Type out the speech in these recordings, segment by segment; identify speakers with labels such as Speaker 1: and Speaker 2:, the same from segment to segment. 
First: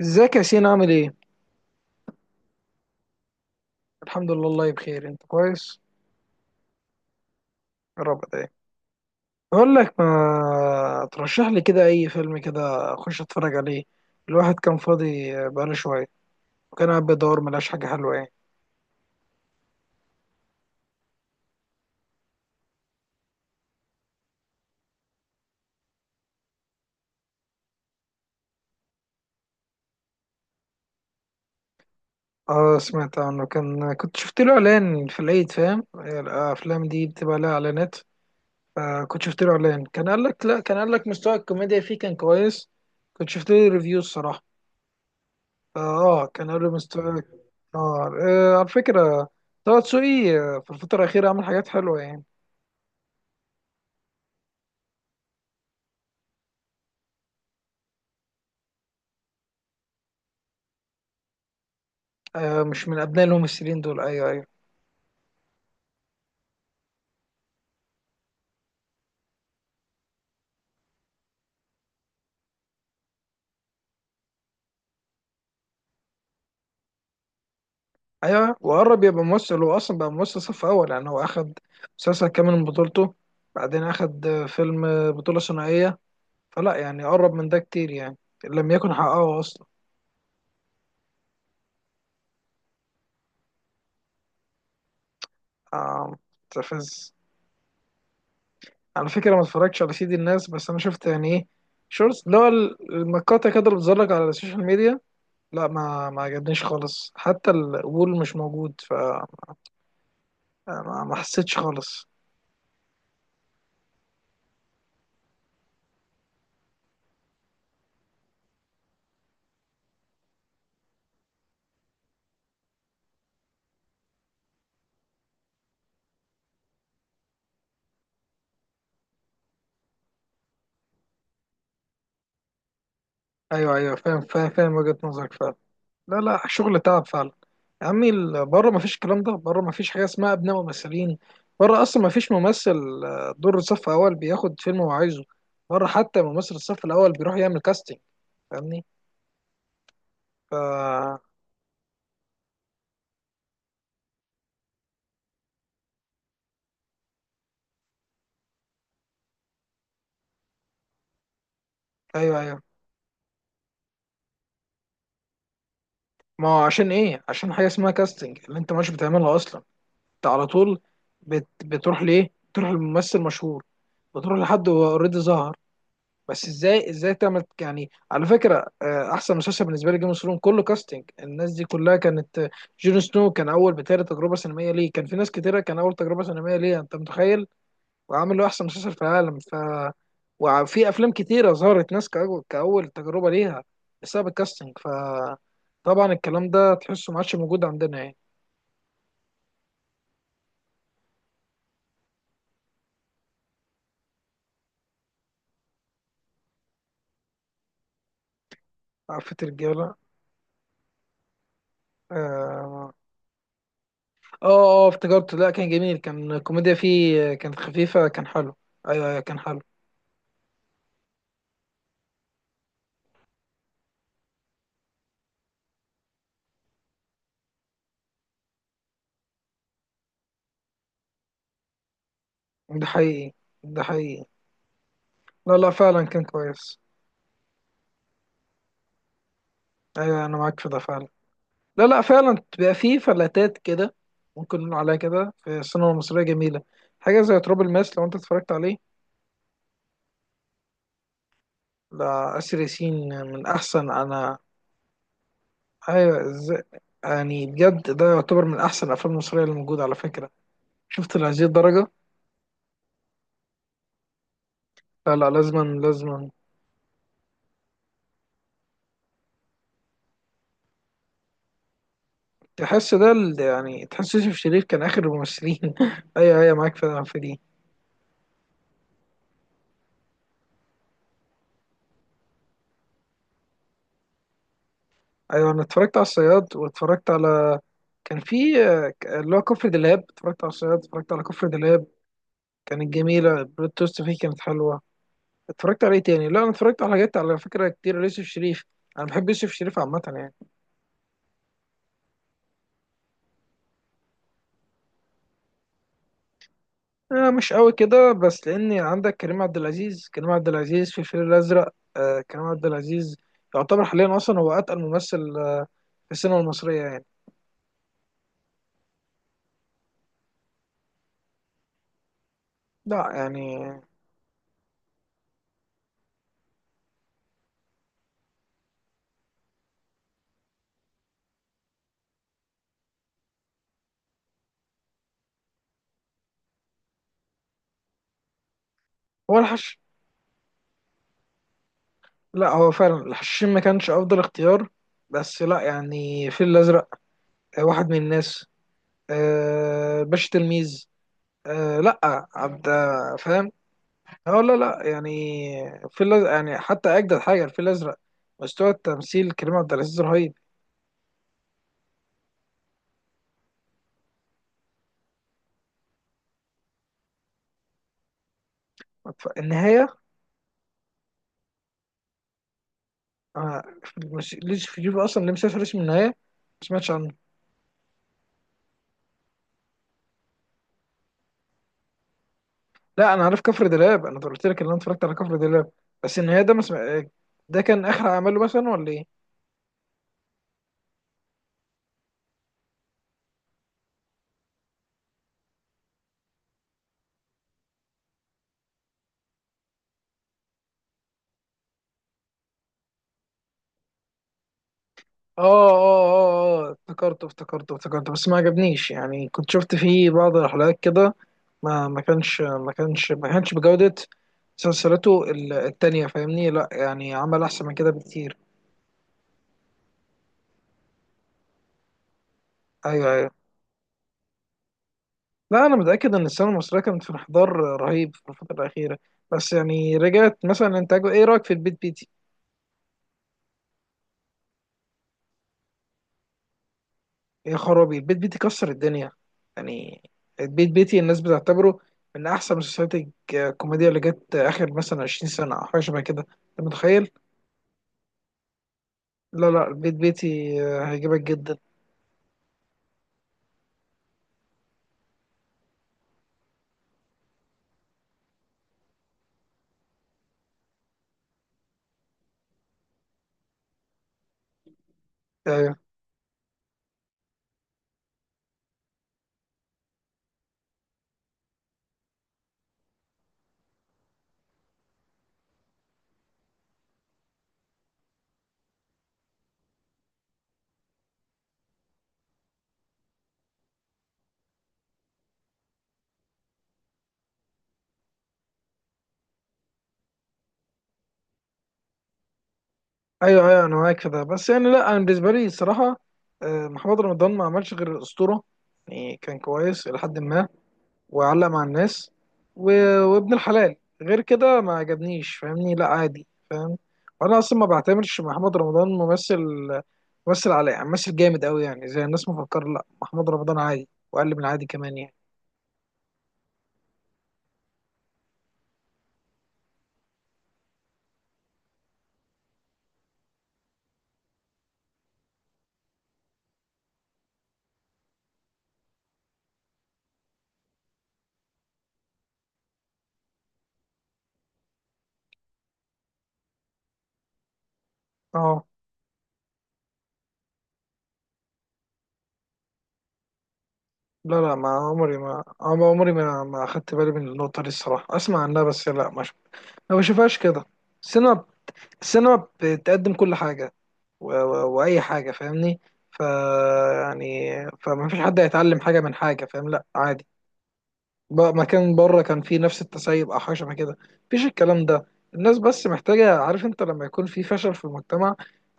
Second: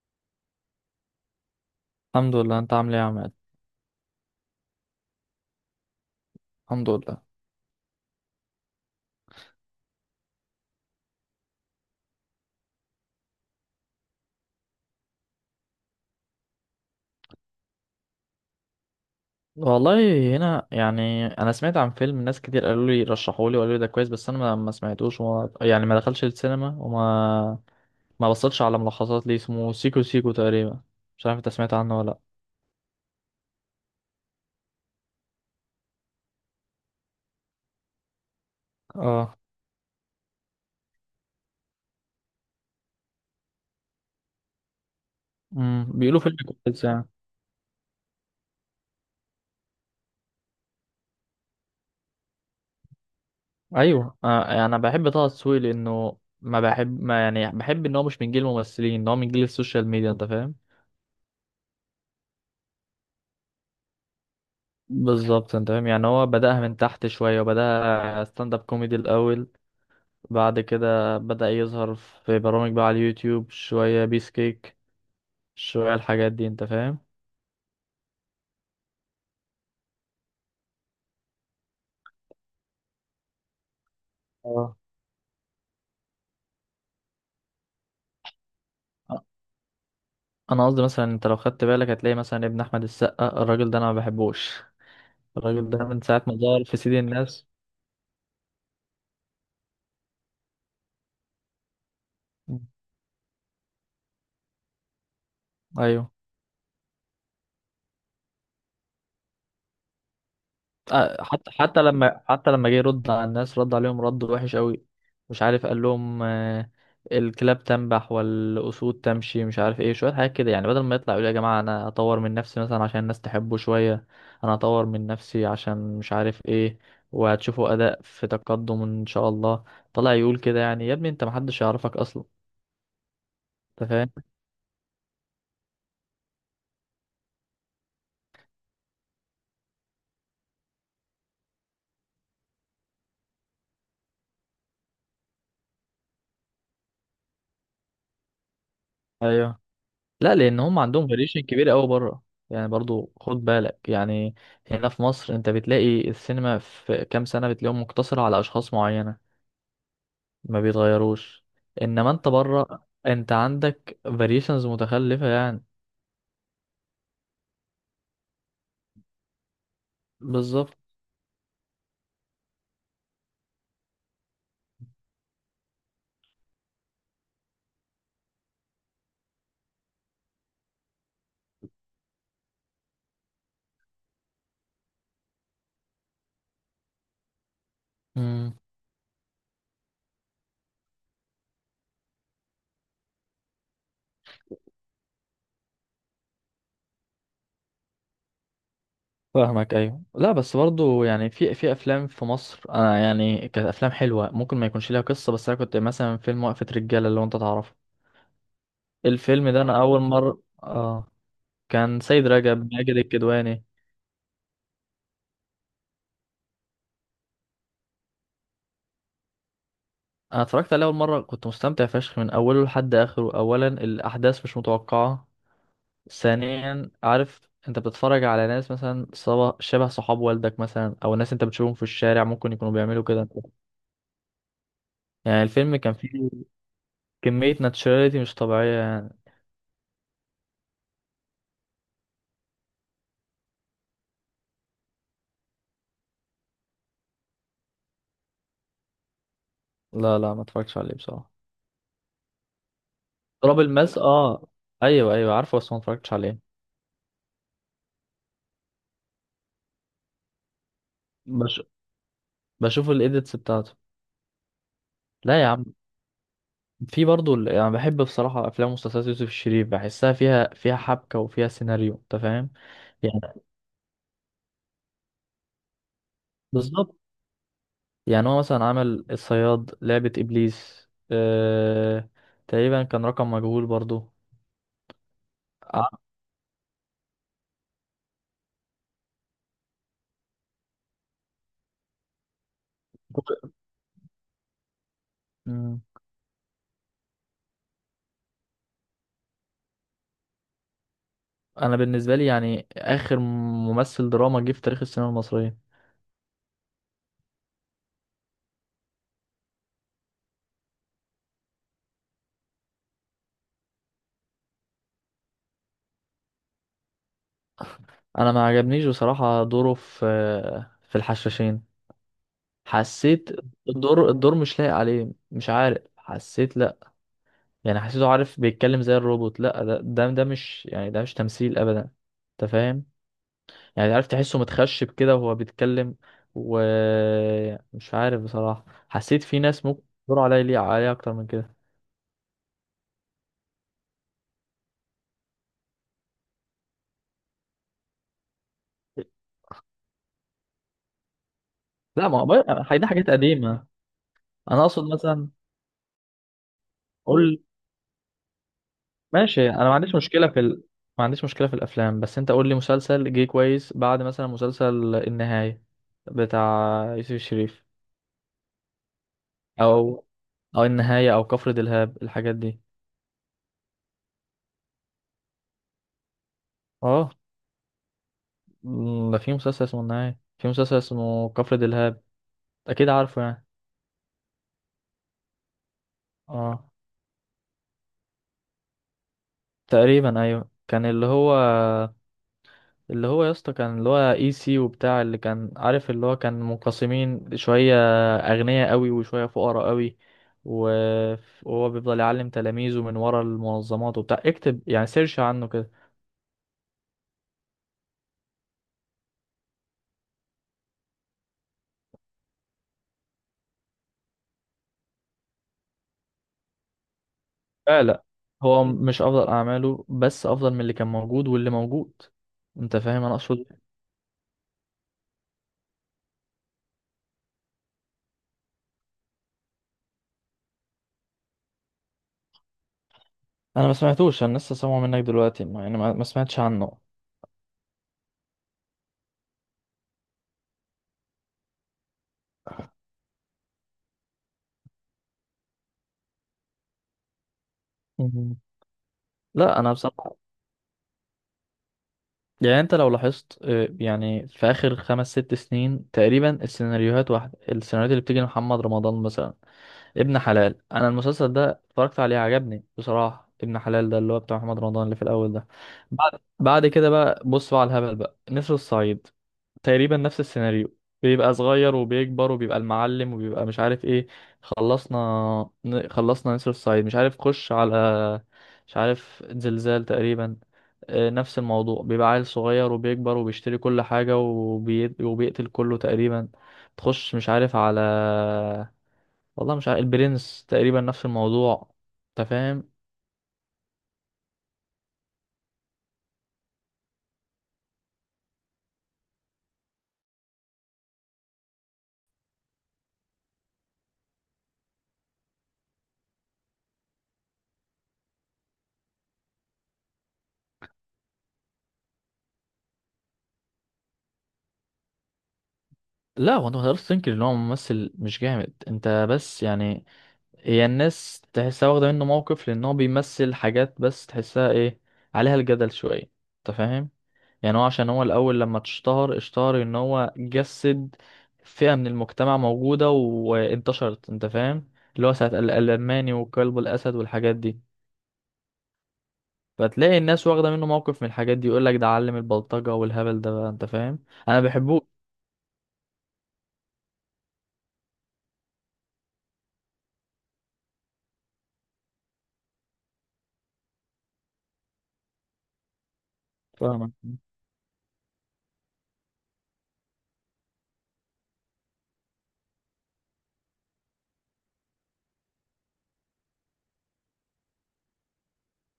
Speaker 1: ازيك يا سين، عامل ايه؟
Speaker 2: الحمد لله. انت عامل ايه يا عماد؟
Speaker 1: الحمد لله والله بخير، انت كويس؟
Speaker 2: الحمد لله
Speaker 1: يا رب دايما. بقول لك، ما ترشح لي كده اي فيلم كده اخش اتفرج عليه. الواحد كان فاضي بقاله شوية. وكان قاعد بيدور، ملاش حاجة حلوة يعني.
Speaker 2: والله. هنا يعني انا سمعت عن فيلم، ناس كتير قالوا لي، رشحوا لي وقالوا لي ده كويس، بس انا ما سمعتوش، وما يعني ما دخلش السينما، وما ما بصيتش على ملخصات ليه، اسمه سيكو سيكو تقريبا. مش عارف انت سمعت عنه ولا لا.
Speaker 1: اه، سمعت عنه، كنت شفت له اعلان في العيد، فاهم؟ الافلام دي بتبقى لها اعلانات. آه، كنت
Speaker 2: اه،
Speaker 1: شفت له اعلان، كان قال لك لا كان قال لك مستوى الكوميديا فيه كان كويس. كنت شفت له ريفيوز صراحة.
Speaker 2: بيقولوا
Speaker 1: اه،
Speaker 2: فيلم
Speaker 1: كان قبل ما
Speaker 2: كويس يعني.
Speaker 1: استواك. نار. آه، على فكرة. طه دسوقي، في الفترة الأخيرة عمل حاجات حلوة يعني.
Speaker 2: ايوه آه، يعني انا بحب طه دسوقي لانه ما بحب ما يعني بحب ان هو مش من جيل الممثلين، ان هو من جيل السوشيال ميديا. انت فاهم؟
Speaker 1: آه، مش من أبناء الممثلين دول. أيوه، أيوه.
Speaker 2: بالظبط. انت فاهم؟ يعني هو بدأها من تحت شويه، وبدأها ستاند اب كوميدي الاول. بعد كده بدأ يظهر في برامج بقى، على اليوتيوب شوية، بيس كيك شوية، الحاجات دي. انت فاهم؟
Speaker 1: أيوه، وقرب يبقى ممثل. هو أصلا بقى ممثل صف أول يعني. هو أخد مسلسل كامل من بطولته. بعدين أخد
Speaker 2: اه.
Speaker 1: فيلم بطولة ثنائية. فلا، يعني قرب من ده كتير يعني. لم يكن حققه أصلا.
Speaker 2: انا قصدي مثلا انت لو خدت بالك هتلاقي مثلا ابن احمد السقا، الراجل ده انا ما بحبوش. الراجل ده من
Speaker 1: آه،
Speaker 2: ساعة ما ظهر في سيدي
Speaker 1: مستفز.
Speaker 2: الناس.
Speaker 1: على فكرة ما اتفرجتش على سيد الناس، بس أنا شفت يعني إيه، شورتس، اللي هو
Speaker 2: مم.
Speaker 1: المقاطع كده اللي بتظهر لك على السوشيال ميديا. لا، ما
Speaker 2: ايوه.
Speaker 1: ما عجبنيش خالص، حتى القبول مش موجود. ف ما
Speaker 2: آه، حتى
Speaker 1: حسيتش
Speaker 2: حتى
Speaker 1: خالص.
Speaker 2: لما حتى لما جه يرد على الناس، رد عليهم رد وحش قوي. مش عارف قال لهم، الكلاب تنبح والأسود تمشي، مش عارف ايه، شوية حاجات كده يعني. بدل ما يطلع يقول يا جماعة، انا اطور من نفسي مثلا عشان الناس تحبه شوية، انا اطور من نفسي عشان مش عارف ايه، وهتشوفوا اداء في تقدم ان شاء الله. طلع يقول كده، يعني يا ابني انت محدش يعرفك اصلا.
Speaker 1: ايوه،
Speaker 2: انت
Speaker 1: ايوه،
Speaker 2: فاهم؟
Speaker 1: فاهم فاهم فاهم وجهة نظرك فعلا. لا، لا، شغل تعب فعلا. يا عمي، بره ما فيش الكلام ده، بره ما فيش حاجه اسمها ابناء ممثلين. بره اصلا ما فيش ممثل دور صف اول بياخد فيلم هو عايزه. بره حتى ممثل الصف الاول بيروح يعمل كاستنج. فاهمني؟
Speaker 2: ايوه لا، لان هم عندهم
Speaker 1: ف
Speaker 2: فاريشن كبير قوي بره. يعني برضو خد بالك، يعني هنا في مصر انت بتلاقي السينما في كام سنه، بتلاقيهم مقتصره على اشخاص معينه، ما بيتغيروش. انما انت
Speaker 1: ايوه، ايوه.
Speaker 2: بره انت عندك فاريشنز متخلفه يعني.
Speaker 1: ما هو عشان ايه؟ عشان حاجه اسمها كاستنج اللي انت مش بتعملها اصلا. انت على
Speaker 2: بالظبط.
Speaker 1: طول. بتروح ليه؟ تروح لممثل مشهور. بتروح لحد هو اوريدي ظهر. بس ازاي تعمل؟ يعني على فكره، احسن مسلسل بالنسبه لي جيم اوف ثرونز كله كاستنج. الناس دي كلها كانت جون سنو كان اول بتهيألي تجربه سينمائيه ليه. كان في ناس كتيره كان اول تجربه سينمائيه ليه، انت متخيل؟ وعامل له
Speaker 2: امم
Speaker 1: احسن مسلسل في العالم. ف وفي افلام كتيره ظهرت ناس كاول تجربه ليها بسبب الكاستنج. ف طبعا الكلام ده تحسه ما عادش موجود عندنا يعني.
Speaker 2: فاهمك. ايوه لا، بس برضو يعني في افلام في مصر، انا يعني كانت افلام حلوه، ممكن ما يكونش ليها قصه، بس انا كنت مثلا فيلم وقفه رجاله اللي هو انت تعرفه.
Speaker 1: عفة
Speaker 2: الفيلم ده انا
Speaker 1: الرجاله.
Speaker 2: اول مره، اه، كان سيد رجب، ماجد
Speaker 1: آه،
Speaker 2: الكدواني.
Speaker 1: اه، اه، افتكرته. لا، كان جميل، كان الكوميديا فيه كانت خفيفة، كان حلو. ايوه، ايوه، كان حلو.
Speaker 2: انا اتفرجت عليه اول مره، كنت مستمتع فشخ من اوله لحد اخره. اولا، الاحداث مش متوقعه. ثانيا، عارف انت بتتفرج على ناس مثلا شبه صحاب والدك مثلا، او ناس انت بتشوفهم في الشارع ممكن يكونوا
Speaker 1: ده
Speaker 2: بيعملوا كده،
Speaker 1: حقيقي. ده حقيقي.
Speaker 2: يعني
Speaker 1: لا، لا،
Speaker 2: الفيلم كان
Speaker 1: فعلا كان
Speaker 2: فيه
Speaker 1: كويس.
Speaker 2: كميه ناتشراليتي مش طبيعيه يعني.
Speaker 1: ايوه، انا معاك في ده فعلا. لا، لا، فعلا بتبقى فيه فلاتات كده. ممكن نقول عليها كده في السينما المصرية، جميلة. حاجة زي تراب الماس لو انت اتفرجت عليه.
Speaker 2: لا لا، ما اتفرجتش عليه بصراحه.
Speaker 1: لا، آسر ياسين. من
Speaker 2: تراب
Speaker 1: احسن
Speaker 2: الماس،
Speaker 1: انا.
Speaker 2: اه، ايوه ايوه عارفه، بس ما اتفرجتش
Speaker 1: ايوه،
Speaker 2: عليه.
Speaker 1: ازاي. يعني بجد ده يعتبر من احسن الافلام المصرية اللي موجودة على فكرة. شفت، لهذه
Speaker 2: بش...
Speaker 1: الدرجة.
Speaker 2: بشوف الايديتس بتاعته.
Speaker 1: لا، لا،
Speaker 2: لا يا
Speaker 1: لازما،
Speaker 2: عم،
Speaker 1: لازما.
Speaker 2: في برضه يعني بحب بصراحه افلام ومسلسلات يوسف الشريف، بحسها فيها حبكه وفيها سيناريو. انت فاهم؟
Speaker 1: تحس ده
Speaker 2: يعني
Speaker 1: يعني تحس يوسف شريف كان اخر الممثلين ايوه، ايوه، معاك
Speaker 2: بالظبط.
Speaker 1: فعلا في دي.
Speaker 2: يعني هو مثلا عمل الصياد، لعبة إبليس، تقريبا كان رقم مجهول برضو.
Speaker 1: ايوه، انا اتفرجت
Speaker 2: ع-
Speaker 1: على الصياد واتفرجت على كان في اللي هو كفر دلهاب. اتفرجت على الصياد، اتفرجت على كفر دلهاب. كانت جميله، البلوت توست فيه كانت حلوه.
Speaker 2: مم.
Speaker 1: اتفرجت على ايه تاني؟ لا، انا اتفرجت على حاجات على فكره كتير ليوسف شريف. انا بحب يوسف شريف عامه يعني.
Speaker 2: أنا بالنسبة لي يعني آخر ممثل دراما جه في تاريخ السينما المصرية.
Speaker 1: آه، مش قوي كده، بس لاني عندك كريم عبد العزيز. كريم عبد العزيز في الفيل الازرق، كريم عبد العزيز يعتبر حاليا اصلا هو اتقل ممثل في السينما المصريه يعني.
Speaker 2: أنا ما عجبنيش بصراحة دوره في الحشاشين،
Speaker 1: لا
Speaker 2: حسيت
Speaker 1: يعني.
Speaker 2: الدور مش لايق عليه، مش عارف، حسيت لأ. يعني حسيته، عارف بيتكلم زي الروبوت، لأ ده مش يعني، ده مش تمثيل أبدا. أنت فاهم؟ يعني عارف تحسه متخشب كده وهو بيتكلم. ومش عارف بصراحة حسيت
Speaker 1: هو
Speaker 2: في ناس
Speaker 1: الحش.
Speaker 2: ممكن يدوروا عليا ليه، عليا أكتر من كده.
Speaker 1: لا، هو فعلا الحشاشين ما كانش افضل اختيار. بس لا يعني الفيل الازرق، واحد من الناس، باشا تلميذ،
Speaker 2: لا، ما هو
Speaker 1: لا، عبد،
Speaker 2: هي دي حاجات
Speaker 1: فاهم.
Speaker 2: قديمة.
Speaker 1: اه، لا،
Speaker 2: أنا أقصد
Speaker 1: لا
Speaker 2: مثلا،
Speaker 1: يعني الفيل الازرق يعني حتى اجدد
Speaker 2: قول.
Speaker 1: حاجه الفيل الازرق. مستوى التمثيل
Speaker 2: ماشي،
Speaker 1: كريم
Speaker 2: أنا
Speaker 1: عبد
Speaker 2: ما عنديش
Speaker 1: العزيز
Speaker 2: مشكلة
Speaker 1: رهيب.
Speaker 2: في ال... ما عنديش مشكلة في الأفلام، بس أنت قول لي مسلسل جه كويس بعد مثلا مسلسل النهاية بتاع يوسف الشريف،
Speaker 1: النهايه.
Speaker 2: أو أو النهاية أو كفر دلهاب الحاجات دي.
Speaker 1: آه، مش ليش في جيبه اصلا، ليه مسافر اسم النهايه؟ ما سمعتش عنه.
Speaker 2: أه، ده في مسلسل اسمه النهاية، في مسلسل اسمه كفر دلهاب، أكيد
Speaker 1: لا،
Speaker 2: عارفه
Speaker 1: انا عارف
Speaker 2: يعني.
Speaker 1: كفر دلاب، انا قلت لك ان انا اتفرجت على كفر دلاب. بس النهايه ده ما
Speaker 2: أه،
Speaker 1: سمع... ده كان اخر عمله مثلا ولا ايه؟
Speaker 2: تقريبا ايوه، كان اللي هو يا اسطى، كان اللي هو اي سي وبتاع، اللي كان عارف اللي هو كان منقسمين شويه اغنياء قوي، وشويه فقراء قوي، و- وهو بيفضل يعلم تلاميذه من ورا المنظمات وبتاع، اكتب يعني سيرش
Speaker 1: اه،
Speaker 2: عنه كده.
Speaker 1: اه، اه، اه، افتكرته افتكرته افتكرته، بس ما عجبنيش يعني كنت شفت فيه بعض الحلقات كده. ما كانش بجودة مسلسلاته التانية. فاهمني؟ لا يعني عمل احسن من
Speaker 2: لا
Speaker 1: كده
Speaker 2: لا،
Speaker 1: بكتير.
Speaker 2: هو مش افضل اعماله بس افضل من اللي كان موجود واللي موجود. انت فاهم
Speaker 1: ايوه،
Speaker 2: انا
Speaker 1: ايوه.
Speaker 2: اقصد إيه؟
Speaker 1: لا، انا متأكد ان السينما المصرية كانت في انحدار رهيب في الفترة الأخيرة. بس يعني رجعت مثلا انتاجه. ايه رأيك في البيت بيتي؟
Speaker 2: انا ما سمعتوش، انا لسه سامعه منك دلوقتي، مع اني ما سمعتش عنه.
Speaker 1: يا خرابي، البيت بيتي كسر الدنيا. يعني البيت بيتي الناس بتعتبره من احسن مسلسلات الكوميديا اللي جت اخر مثلا 20 سنه او حاجه شبه كده. انت متخيل؟
Speaker 2: مهم.
Speaker 1: لا،
Speaker 2: لا
Speaker 1: لا،
Speaker 2: انا
Speaker 1: البيت
Speaker 2: بصراحه
Speaker 1: بيتي هيعجبك جدا.
Speaker 2: يعني، انت لو لاحظت يعني في اخر خمس ست سنين تقريبا، السيناريوهات واحده، السيناريوهات اللي بتيجي لمحمد رمضان مثلا، ابن حلال، انا المسلسل ده اتفرجت عليه عجبني بصراحه. ابن حلال ده اللي هو بتاع محمد رمضان اللي في الاول ده،
Speaker 1: ايوه،
Speaker 2: بعد كده بقى، بص بقى على الهبل، بقى نسر الصعيد تقريبا نفس السيناريو. بيبقى صغير وبيكبر وبيبقى المعلم وبيبقى مش عارف ايه. خلصنا خلصنا نسر الصعيد، مش عارف خش على، مش عارف زلزال تقريبا، نفس الموضوع. بيبقى عيل صغير وبيكبر وبيشتري كل حاجة وبيقتل كله تقريبا. تخش مش عارف على، والله مش عارف، البرنس تقريبا نفس الموضوع. انت فاهم؟
Speaker 1: ايوه، ايوه، انا معاك في ده. بس يعني لا، انا بالنسبه لي الصراحه، محمد رمضان ما عملش غير الاسطوره. يعني كان كويس الى حد ما، وعلق مع الناس، وابن الحلال. غير كده ما عجبنيش، فاهمني؟ لا عادي، فاهم. وانا اصلا ما بعتبرش محمد رمضان ممثل، مثل على مثل جامد قوي يعني زي الناس مفكر. لا، محمد رمضان عادي واقل من عادي كمان يعني.
Speaker 2: لا هو انت ما تقدرش تنكر ان هو ممثل مش جامد، انت بس يعني هي الناس تحسها واخده منه موقف، لان هو بيمثل حاجات بس تحسها ايه، عليها الجدل شويه. انت فاهم؟ يعني هو عشان هو الاول لما اتشهر، اشتهر ان هو جسد فئه من المجتمع موجوده وانتشرت. انت فاهم؟ اللي هو ساعه الالماني وكلب الاسد والحاجات دي.
Speaker 1: اه،
Speaker 2: فتلاقي الناس واخدة منه موقف من الحاجات دي، يقول لك ده علم البلطجة والهبل ده بقى. انت فاهم؟
Speaker 1: لا،
Speaker 2: انا
Speaker 1: لا، ما
Speaker 2: بحبوش.
Speaker 1: عمري ما عم- عمري ما ما اخدت بالي من النقطة دي الصراحة، اسمع عنها، بس لا ما بشوفهاش كده. السينما السينما بتقدم كل حاجة واي حاجة، فاهمني. ف
Speaker 2: فاهمك.
Speaker 1: يعني فما فيش حد هيتعلم حاجة من حاجة، فاهم؟ لا عادي. بقى مكان بره كان فيه نفس التسيب او حاجه شبه كده. مفيش الكلام ده. الناس بس محتاجه. عارف انت لما يكون في فشل في المجتمع،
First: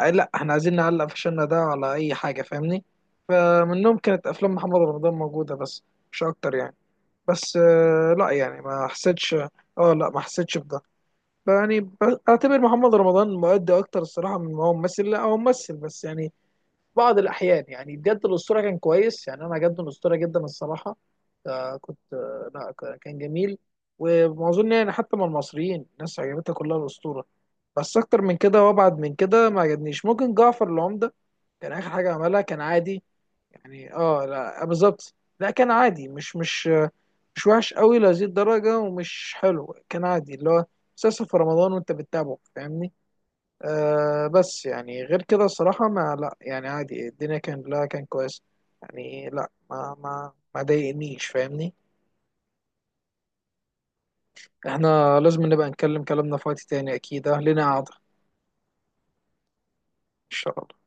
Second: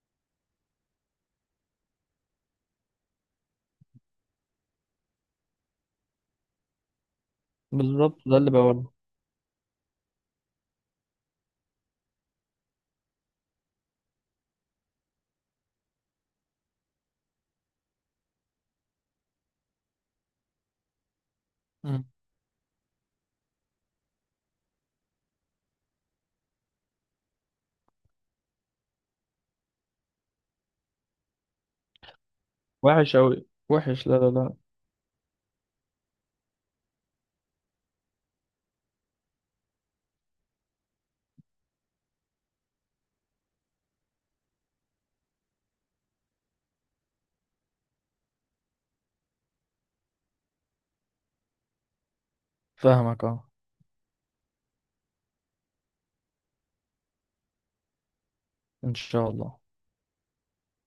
Speaker 1: لا احنا عايزين نعلق فشلنا ده على اي حاجه، فاهمني؟ فمنهم كانت افلام محمد رمضان موجوده، بس مش اكتر يعني. بس
Speaker 2: بالظبط،
Speaker 1: لا
Speaker 2: ده اللي
Speaker 1: يعني
Speaker 2: بقوله.
Speaker 1: ما حسيتش. اه، لا ما حسيتش بده. يعني اعتبر محمد رمضان مؤدي اكتر الصراحه من ما هو ممثل. لا هو ممثل بس يعني بعض الأحيان يعني بجد الأسطورة كان كويس، يعني أنا عجبني الأسطورة جدا الصراحة. كنت
Speaker 2: مم.
Speaker 1: لا كان جميل. ومعظم يعني حتى من المصريين، الناس عجبتها كلها الأسطورة. بس أكتر من كده وأبعد من كده ما عجبنيش. ممكن جعفر العمدة كان آخر حاجة عملها، كان عادي
Speaker 2: وحش اوي
Speaker 1: يعني.
Speaker 2: وحش، لا
Speaker 1: اه،
Speaker 2: لا لا.
Speaker 1: لا بالظبط. لا كان عادي، مش مش وحش قوي لهذه الدرجة، ومش حلو. كان عادي اللي هو مسلسل في رمضان وأنت بتتابعه، فاهمني؟ آه، بس يعني غير كده الصراحة، ما لا يعني عادي الدنيا كان. لا كان كويس يعني. لا ما ضايقنيش، فاهمني؟
Speaker 2: فاهمك اه.
Speaker 1: احنا لازم نبقى نتكلم كلامنا في وقت تاني، اكيد لنا قعدة ان
Speaker 2: ان شاء الله.
Speaker 1: شاء الله.